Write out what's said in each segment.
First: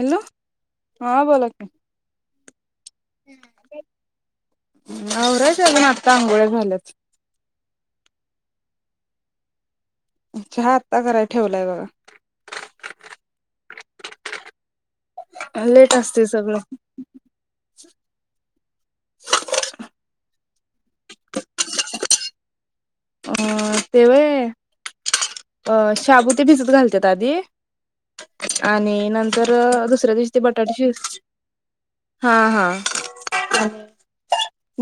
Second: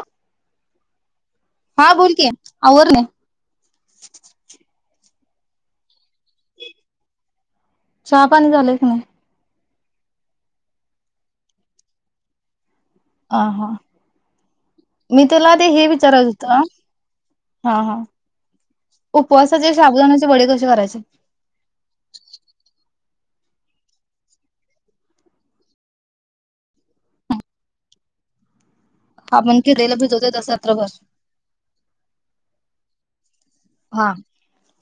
Hello हां बोला. की हां बोल की आवरलं. आवरायचं आहे अजून आता आंघोळ्या झाल्यात. चहा पाणी झालंय की नाही? चहा आत्ता कराय ठेवलाय बघा. हां हां मी तुला ते हे लेट असते विचारलतो सगळं हां हां. उपवासाचे साबुदाण्याचे वडे कसे करायचे? अ ते व्हय. अ शाबू ते भिजत घालत्यात आधी. आणि नंतर आपण केलेलं दुसऱ्या दिवशी भिजवतोय ते तसं बटाटा शि रात्रभर हां हां हा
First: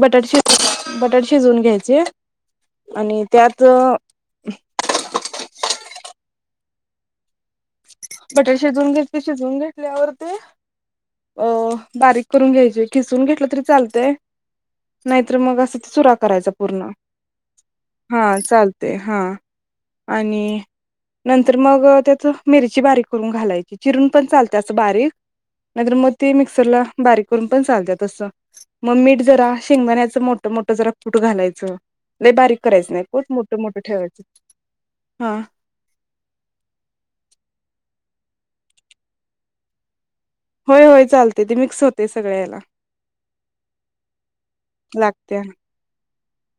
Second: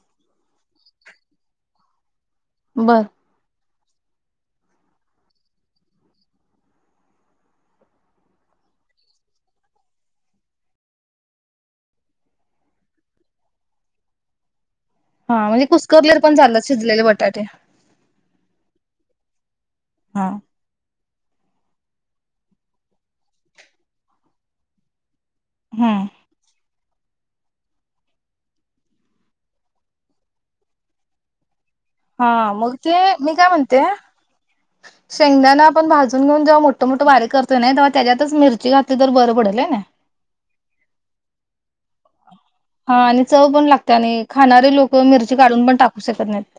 बटाटा शि बटाटा शिजवून घ्यायचे बर आणि त्यात, त बटाटा शिजून घेतल शिजवून घेतल्यावर ते अ बारीक करून घ्यायची खिसून घेतलं तरी चालतय नाहीतर हा मग म्हणजे असं चुरा कुसकरलेले पण करायचा चालतात पूर्ण शिजलेले बटाटे हा चालत ते हां हा आणि नंतर मग त्याचं मिरची बारीक करून घालायची चिरून पण चालते असं बारीक नंतर हम्म मग ते मिक्सरला बारीक करून पण चालत तसं मग मीठ जरा शेंगमण्याच मोठ मोठं जरा कुट घालायचं हा लई बारीक करायचं नाही खठ मोठं मोठ ठेवायचं हा शेंगदाना आपण भाजून घेऊन जेव्हा मोठ मोठं वारे करतो नाही ते त्याच्यातच मिरची घातली तर बरं पडलय कनी होय होय चालते ते मिक्स होतय हा आणि चव पण लागते आणि खाणारे लोक मिरची लागत्या काढून पण टाकू शकत नाहीत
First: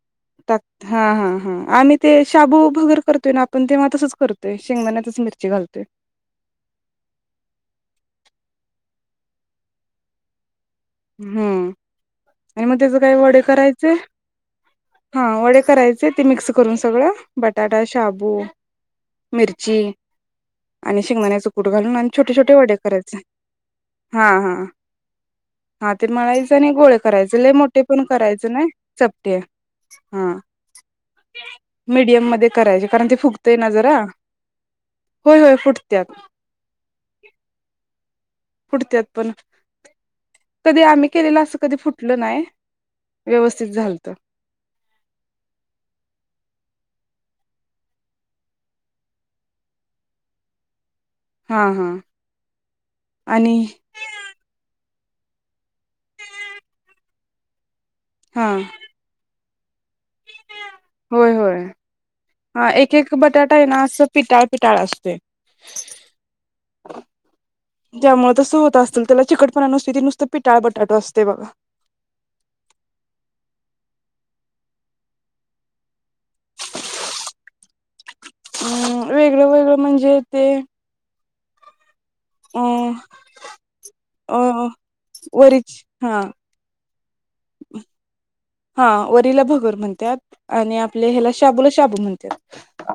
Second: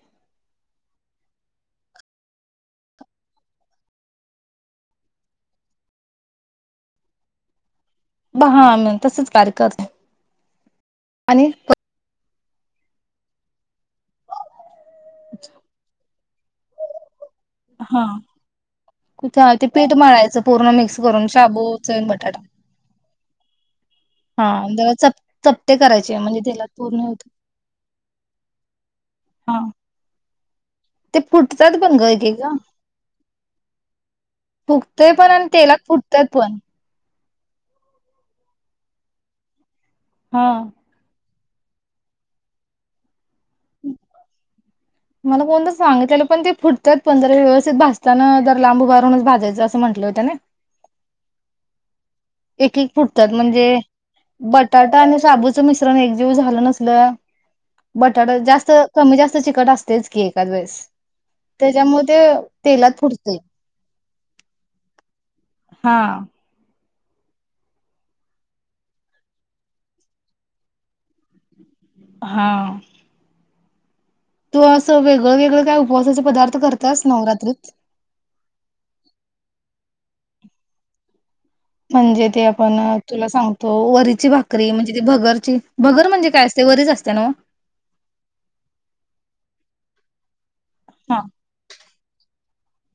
टाक हा हा हा आम्ही ते शाबू वगर करतोय ना आपण तेव्हा तसच करतोय शेंगदाण्या मिर्ची घालतोय बा म तसच कार्य करते आणि हम्म आणि मग त्याच काय वडे करायचेय हा वडे करायचे ते मिक्स करून सगळं बटाटा हा शाबू कुठं ते मिरची पीठ मळायचं पूर्ण मिक्स आणि करून शेंगदाण्याच शाबू कूट घालून चण आणि छोटे बटाटा छोटे वडे करायचे हा जरा चपटे हा ते करायचे म्हणजे म्हळायचं तेलात नाही गोळे पूर्ण होत करायचे ल मोठे पण करायचं नाही चपटे हा ते फुटतात पण ग एक मीडियम एकदा मध्ये करायचे कारण ते फुकतय ना जरा फुकतय पण होय आणि होय तेलात फुटत्यात फुटतयत पण [unintelligible] पुटत्यात पण हा कधी आम्ही केलेलं असं कधी फुटलं नाही व्यवस्थित झालत मला कोणतर सांगितलं पण ते फुट त्यात पंण जरा व्यवस्थित भासताना जर लांब उबारहूनच भाजायचं असं म्हटलं होतं ना हा हा एक एक फुटतात आणि म्हणजे बटाट आणि साबूचं मिश्रण एक जीव झालं नसल बटाटा हा जास्त कमी जास्त चिकट असत तेच की एकादवस होय होय ह एक एक फुटते बटाटा आहे ना असं पिटाळ पिटाळ असते हा त्यामुळेळ तसं होत असेल त्याला चिकटपणा नुस त नुसतं पिटाळ बटाटा असतय बघा हा तू असं वेगळं वेगळं काय उपवासाचे पदार्थ करतास नवरात्रीत हम् वेगळं वेगळं म्हणजे ते म्हणजे ते अ आपण तुला सांगतो वरीची अ भाकरी म्हणजे ती भगरची वरीच भगर हा म्हणजे काय असते वरीच असते नव्ह? हा वरिला भगर म्हणतात आणि आपले हा ह्याला शाबूला शाबू म्हणत्यात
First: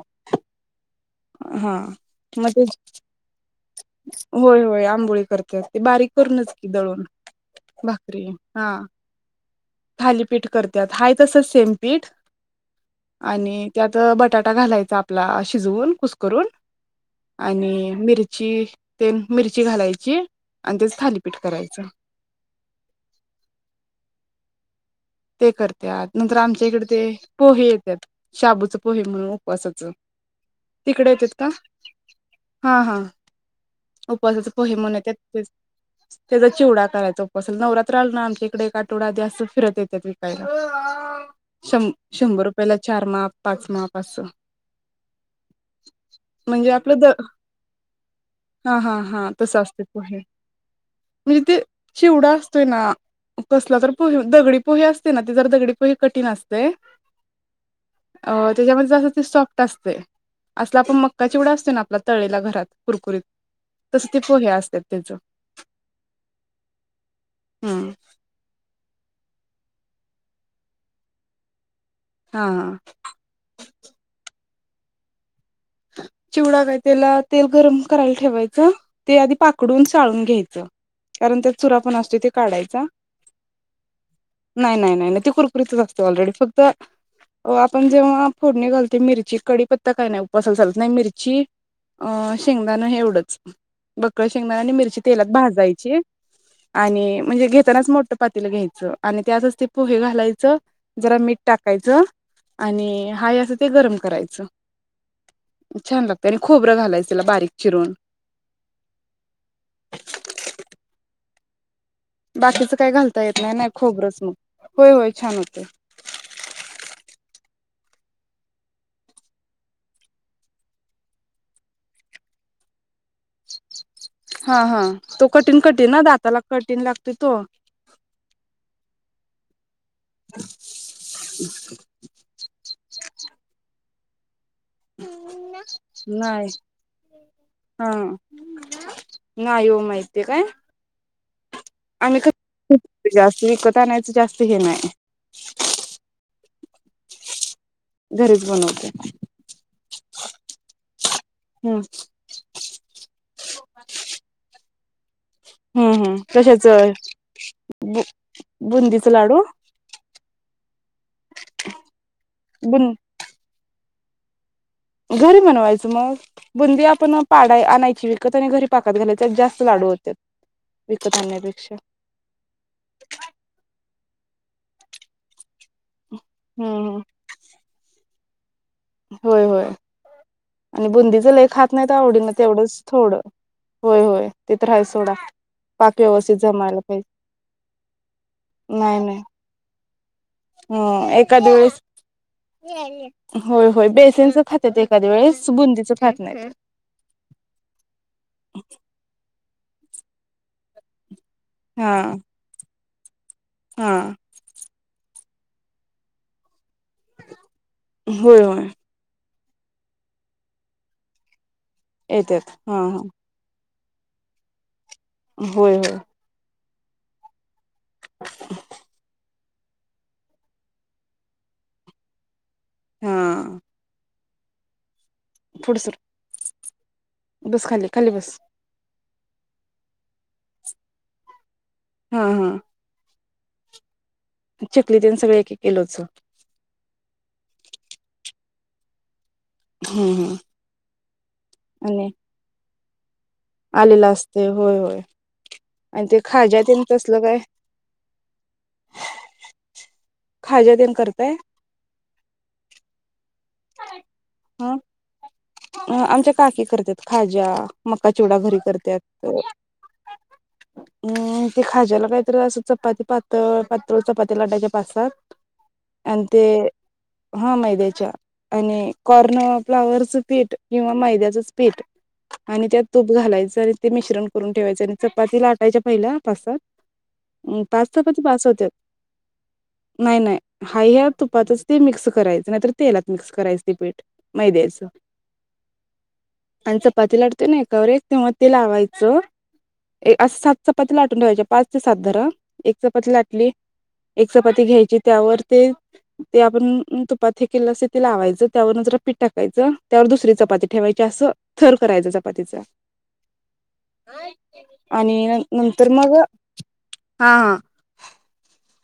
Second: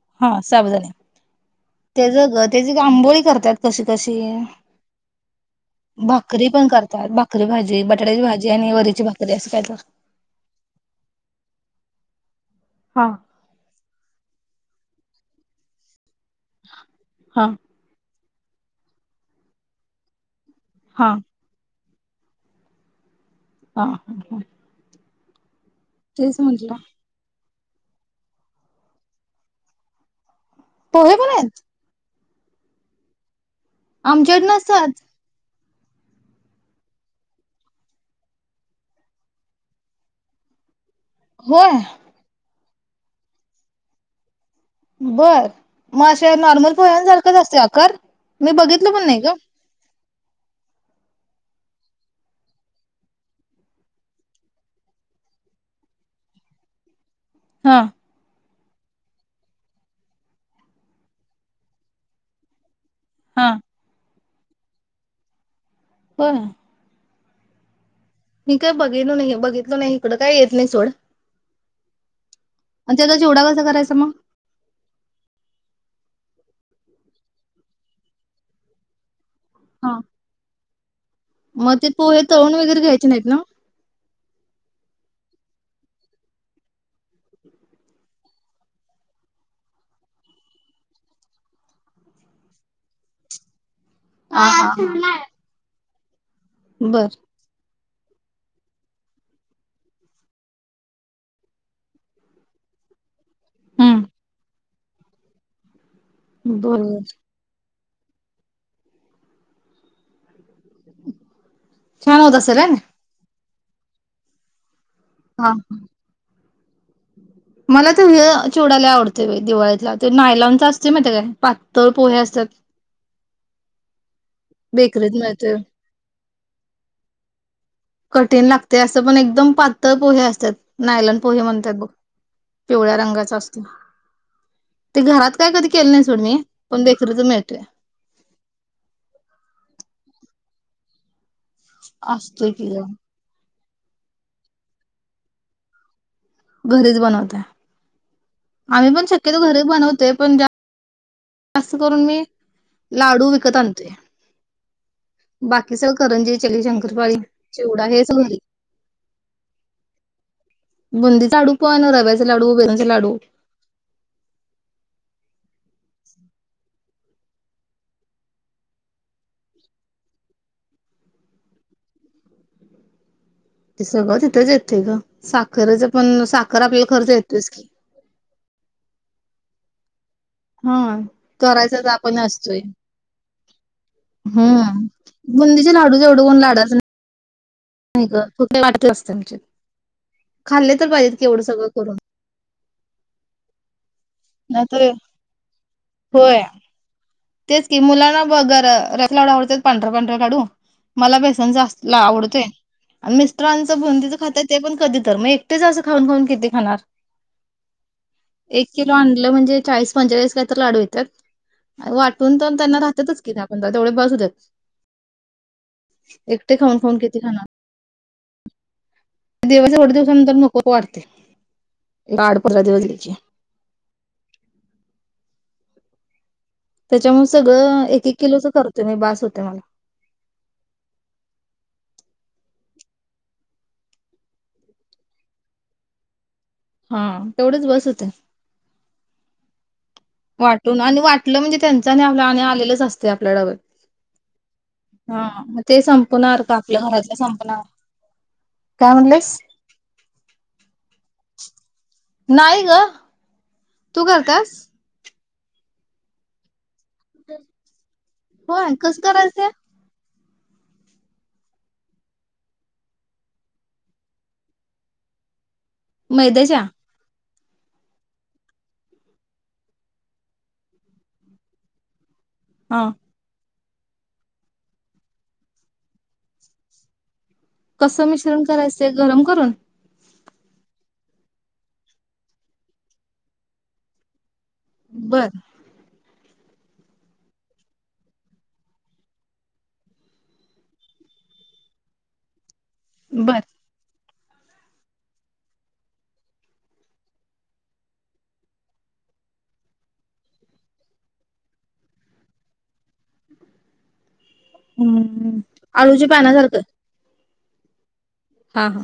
त्या ज ग त्याजी आंबोळी करत्यात कशी कशी होय होय आंबोळी करतात ते बारीक भाकरी करूनच की पण दळून करतात भाकरी भाजी बटाट्याची भाकरी भाजी हा आणि वरची भाकरी असं काय तर थालीपीठ करतात हा तस सेम पीठ हा आणि त्यात बटाट आ घालायचा आपला शिजवून कुस करून हा आणि मिर मिरची घालायची आणि त्याच हा थालीपीठ करायच ह हा हा ते करत्यात नंतर आमच्या इकडे ते पोहे येतात शाबूच पोहे म्हणून उपवासाचं तिकडे पोहे पण येतात का आहेत हा हा आमच्याकडे उपवासाच पोहे म्हण नसतात त्यात त्याचा चिवडा करायचा असल नवरात्र आल ना आमच्या इकडे आठवडा आदी फिरत येत विकायला होय शं शंभर रुपयाला चार माप पाच माप असं बर मग अे म्हणजे नॉर्मल आपलं पोयान द झाल का आसतोय आकार मी हा बघितलं हा पण नाही हा ग तसं असते म्हणजे ते शिवडा असतोय ना कसला तर दगडी पोहे असते ना त जर दगडी पोहे कठीण असते हा त्याच्यामध्यें ती सॉफ्ट असते असलं आपण मक्काचीिवडा असतो ना आपल्या तळेला घरात कुरकुरीत हा तस ते पोहे्या असतात त्याच ब हम् काही बघितल नाही बघितलो नाही इकडं काय येत नाही सोड हा हा आणि त्याचा चिवडा कसा करायचा मग चिवडा काय त्याला तेल गरम करायला ठेवायच ते आध पाकडून हा. साळून घ्यायचं कारण त्यात मग चुरा पण असतो पोहे ते तळून वगैरे काढायचा घ्यायचे नाहीत ना? नाही नाही नाही नाही कुरकुरीतच असते ऑलरेडी फक्त आपण जेव्हा फोडणी घालते मिरची कडीपत्ता काय नाही. ऊपासाला चालत नाही मिरची अ शेंगदाण हे एवढंच. बक हा शेंग आणि मिरची हा. तेलात भाजायची बर आणि म्हणजे घेतानाच मोठ. चपातीला घ्यायचं आणि त्यातच ते पोहे घालायचं जरा मीठ टाकायचं. आणि हाय असं ते गरम हम्म. करायचं. छान लागते आणि खोबरं बरोबर घालायचला बारीक चिरून. [inaudible] असेल हाय बाकीच ना? काय घालता येत नाही नाही खोबरच मग होय होय छान हा. होतेय. मला ते चिवडा आवडतेय बाई दिवाळीतला ते नायलांच असते म ते काय पातळ पोहे असते. [inaudible] हा हा तो कठीण कठीण दाताला कठीण लागते तो. कठीण लागते असं पण एकदम पातळ पोहे असतात नायलन पोहे म्हणतात बघ पिवळ्या रंगाचा असतो. ते घरात काय कधी केलं नाही सोड मी पण बेकरीच मिळतोय हा नाही येऊ माहित आहे काय आम्ही क असतोय की ग जास्त विकत आणयच जास्त हे नाही. घरीच बनवताय. घरीच बनवते. आम्ही पण शक्यतो घरी बनवतोय पण. अस हम्म करून मी लाडू विकत आणते. बाकी हम्म सगळ हम्म करंजी चली कशाच शंकरपाळी चिवडा बु हे सगळ घरी. बुंदीच लाडू ह बुंदीचा लाडू पण रब्याचे लाडू बेसनचे बुं लाडू घरी बनवायचं मग बुंदीआपण पाडा आणायची विकत आणि घरी पाकत घालायच्यात जास्त लाड विकत आण्यापेक्षा ह [inaudible] ते सगळं तिथंच येतं ग साखरच पण साखर आपला हम्म खर्च येतोच की. होय होय. हा आणि बुंदीच लय खात करायचच नाहीत आपण आवडीनं असतोय. तेवढंच थोडं होय होय ते तर हाय हम्म सोडा. बुंदीचे लाडू पाक जेवढं व्यवस्थित कोण लाडाच नाही. जमायला पाहिजे नाही ग वाट नाही असते नाही आ खाल्ले तर पाहिजेत ह की एवढं एखाद्या सगळं वेळेस करून होय होय बेसनच खात येत नाहीतर एखाद्या वेळेस बुंदच खात होय नाही. तेच की मुलांना बगर रत लावडा आवडत पांढर्या पांढर्या काढू मला बेस हा आवडय म्रां हा भंदीच खातय ते पण कधी तर मग तेच असं खाऊन खाऊन किती खाणार. होय, होय. म्हण चाळीस पचेचलीस लाडू येत्यात वाटून येतात त्यांना हा हा राहत्यात दहा पंधरा तेवढे बस होत्या. होय होय. ते खाऊन खाऊन किती खाणार? [unintelligible] दिवाळीच एवढं दिवसानंतर नको वाटतंय एक आठ-पंधरा दिवस गेलं की. हा फुढं सर. त्याच्यामुळे बस सगळं खाली एक खाली एक बस किलोचं करतोय मी बास. होतय मला. हा हा. चकली तेन सगळं एक एक किलोच. हा तेवढेचं बस होतंय. हम्म हम्म वाटून आणि वाटलं म्हणजे त्यांचं आणि आपल्याला आलेलंच असतयं. आपल्या डब्यात आलेला असते होय होय हा. ते आणि संपणार का? खाज्या आपल्या तेन घरातलं तसलं काय संपणार? काय म्हणलीस खाज्या तेन करताय नाही ग तू करत्यास अ आमच्या काकी करत्यात खाजा, मक्का चिवडा घरी होय कसं करत्यात. करायचं? [inaudible] अं ते खाज्याला काहीतरी असं चपाती पातळ पातळ चपात्या लाटायच्या पाच-सात आणि ते मैद्याच्या हा मैद्याच्या आणि कॉर्न फ्लावरर्स पीठ किंवा मैद्याचंच पीठ आणि हा त्यात तूप घालायचं ते मिश्रण करून ठेवायचे आणि चपाती लाटायच्या पहिल्या पाच-सात पाच कसं चपाती मिश्रण बास होत्यात. करायचं गरम करून नाही नाही हाय ह्या तुपातच ते मिक्स करायचं नाहीतर तेलात मिक्स करायचं ते पीठ मैद्याचं बर आणि चपाती लाटतोय ना एकावर एक तेव्हा ते लावायचं असं सात चपाती लाटून ठेवायची पाच ते सात धरा एक चपाती बर लाटली एक चपाती घ्यायची त्यावर ते ते आपण तुपात हे केलंल असतय ते लावायचं त्यावरन् जरा पीठ टाकायचं त्यावर दुसरी चपाती ठेवायची असं थर करायचं चपातीच आणि हम्म नंतर आळूच्या मग पानासारखं हा ह हा हा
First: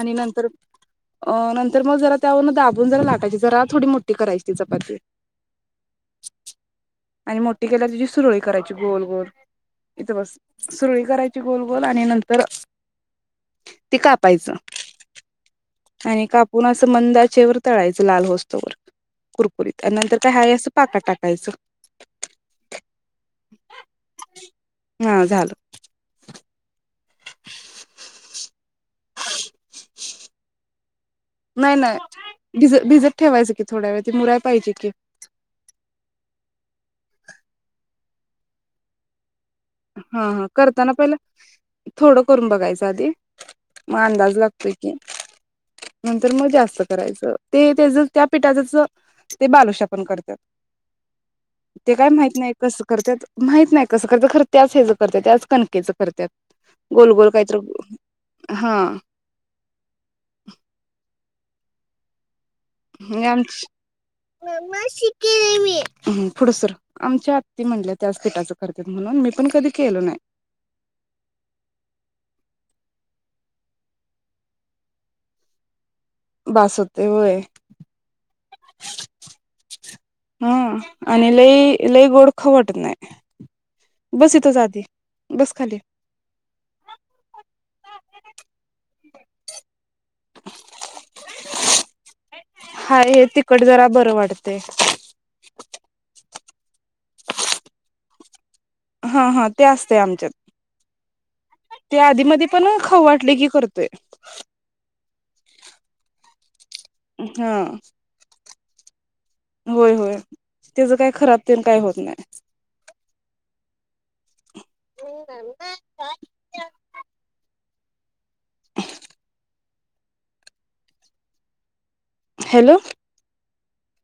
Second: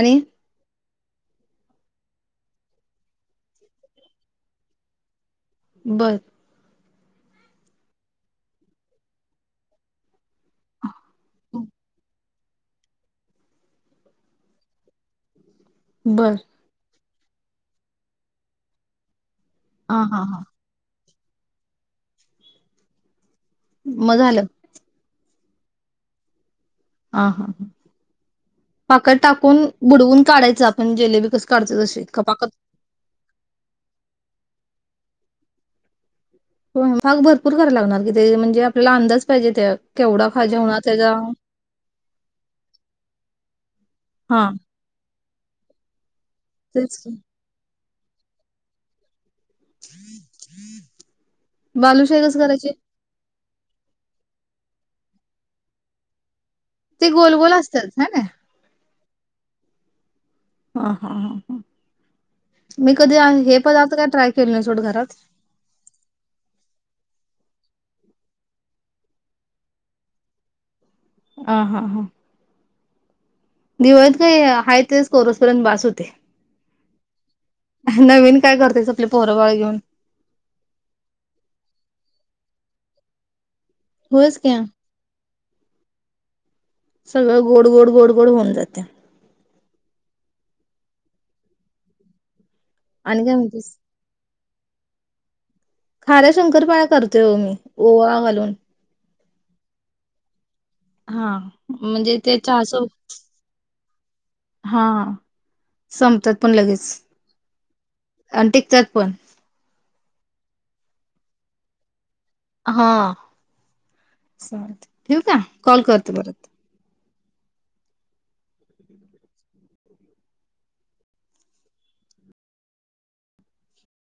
आणि नंतर अं नंतर मग जरा त्यावरून दाबून जरा लाटायची, जरा थोडी मोठी करायची चपाती बर आणि मोठी केल्यावर तेजी सुरळी करायची गोल गोल इथं बस सुरळी करायची गोल गोल आणि नंतर ते कापायचं आणि बर कापून असं मंद आचेवर तळायचं लाल होस्तोवर कुरकुरीत हा नंतर हा काय हा आहे असं पाकात टाकायचं. मग झालं हा झालं आ. हा. पाकत टाकून बुडवून काढायचं आपण जेलेबी कस नाही काढतोय तशी का पाकात त्यावेळी ते मुराय पाहिजे की भाग भरपूर कराय लागणार की ते म्हणजे आपल्याला अंदाज पाहिजे त्या हा केवढा हा खाजा होणार करताना त्याचा पहिला थोडं करून बघायचं आधी मग अंदाज हा लागतोय की नंतर मजा असत्या तेच की. करायचं ते त्याजेच त्या पिठाचं ते बालुशा पण करत्यात ते काय बालुशाही माहत नाही करायची कसं करतात माहित नाही कसं करत्यात खर त्याच हेज करत्यात, त्याच कणकेचं करत्यात. ते गोल गोल कायतर असतात हा ना हा हा हा हा मी कधी आणि हे आमची पदार्थ काय ट्राय केले नाही सोड घरात [unintelligible] आमच्या आत्ती म्हणल्या त्याच पीठाच करत्यात म्हणून मी पण कधी केलो नाही. आ हा हा. दिवाळीत काय आहेा तेच कोरसपर्यंत बास होते. बास होतय होय. नवीन काय करतेस आपली पोरं बाळ घेऊन. हम आणि लई लई गोड खाउ वाटत नाही. बस होयच की इथच आधी बस खाली. सगळं गोड गोड गोड गोड होऊन जाते. हा आणि हे काय तिकट म्हणतेस? जरा बरं वाटत ते. सध्या शंकरपाळ्या करतोय ओ मी ओवा घालून. हा हा ते असतंय आमच्यात हा त्या म्हणजे ते आधीमध्ये चहा पण सो खववाटले की करत तोय. हा संपतात पण लगेच. हा. त्यात पण. होय होय, तेज काही खराब तेण काही होत नाही. हा. ठेवू का कॉल करते परत. [unintelligible] हॅलो.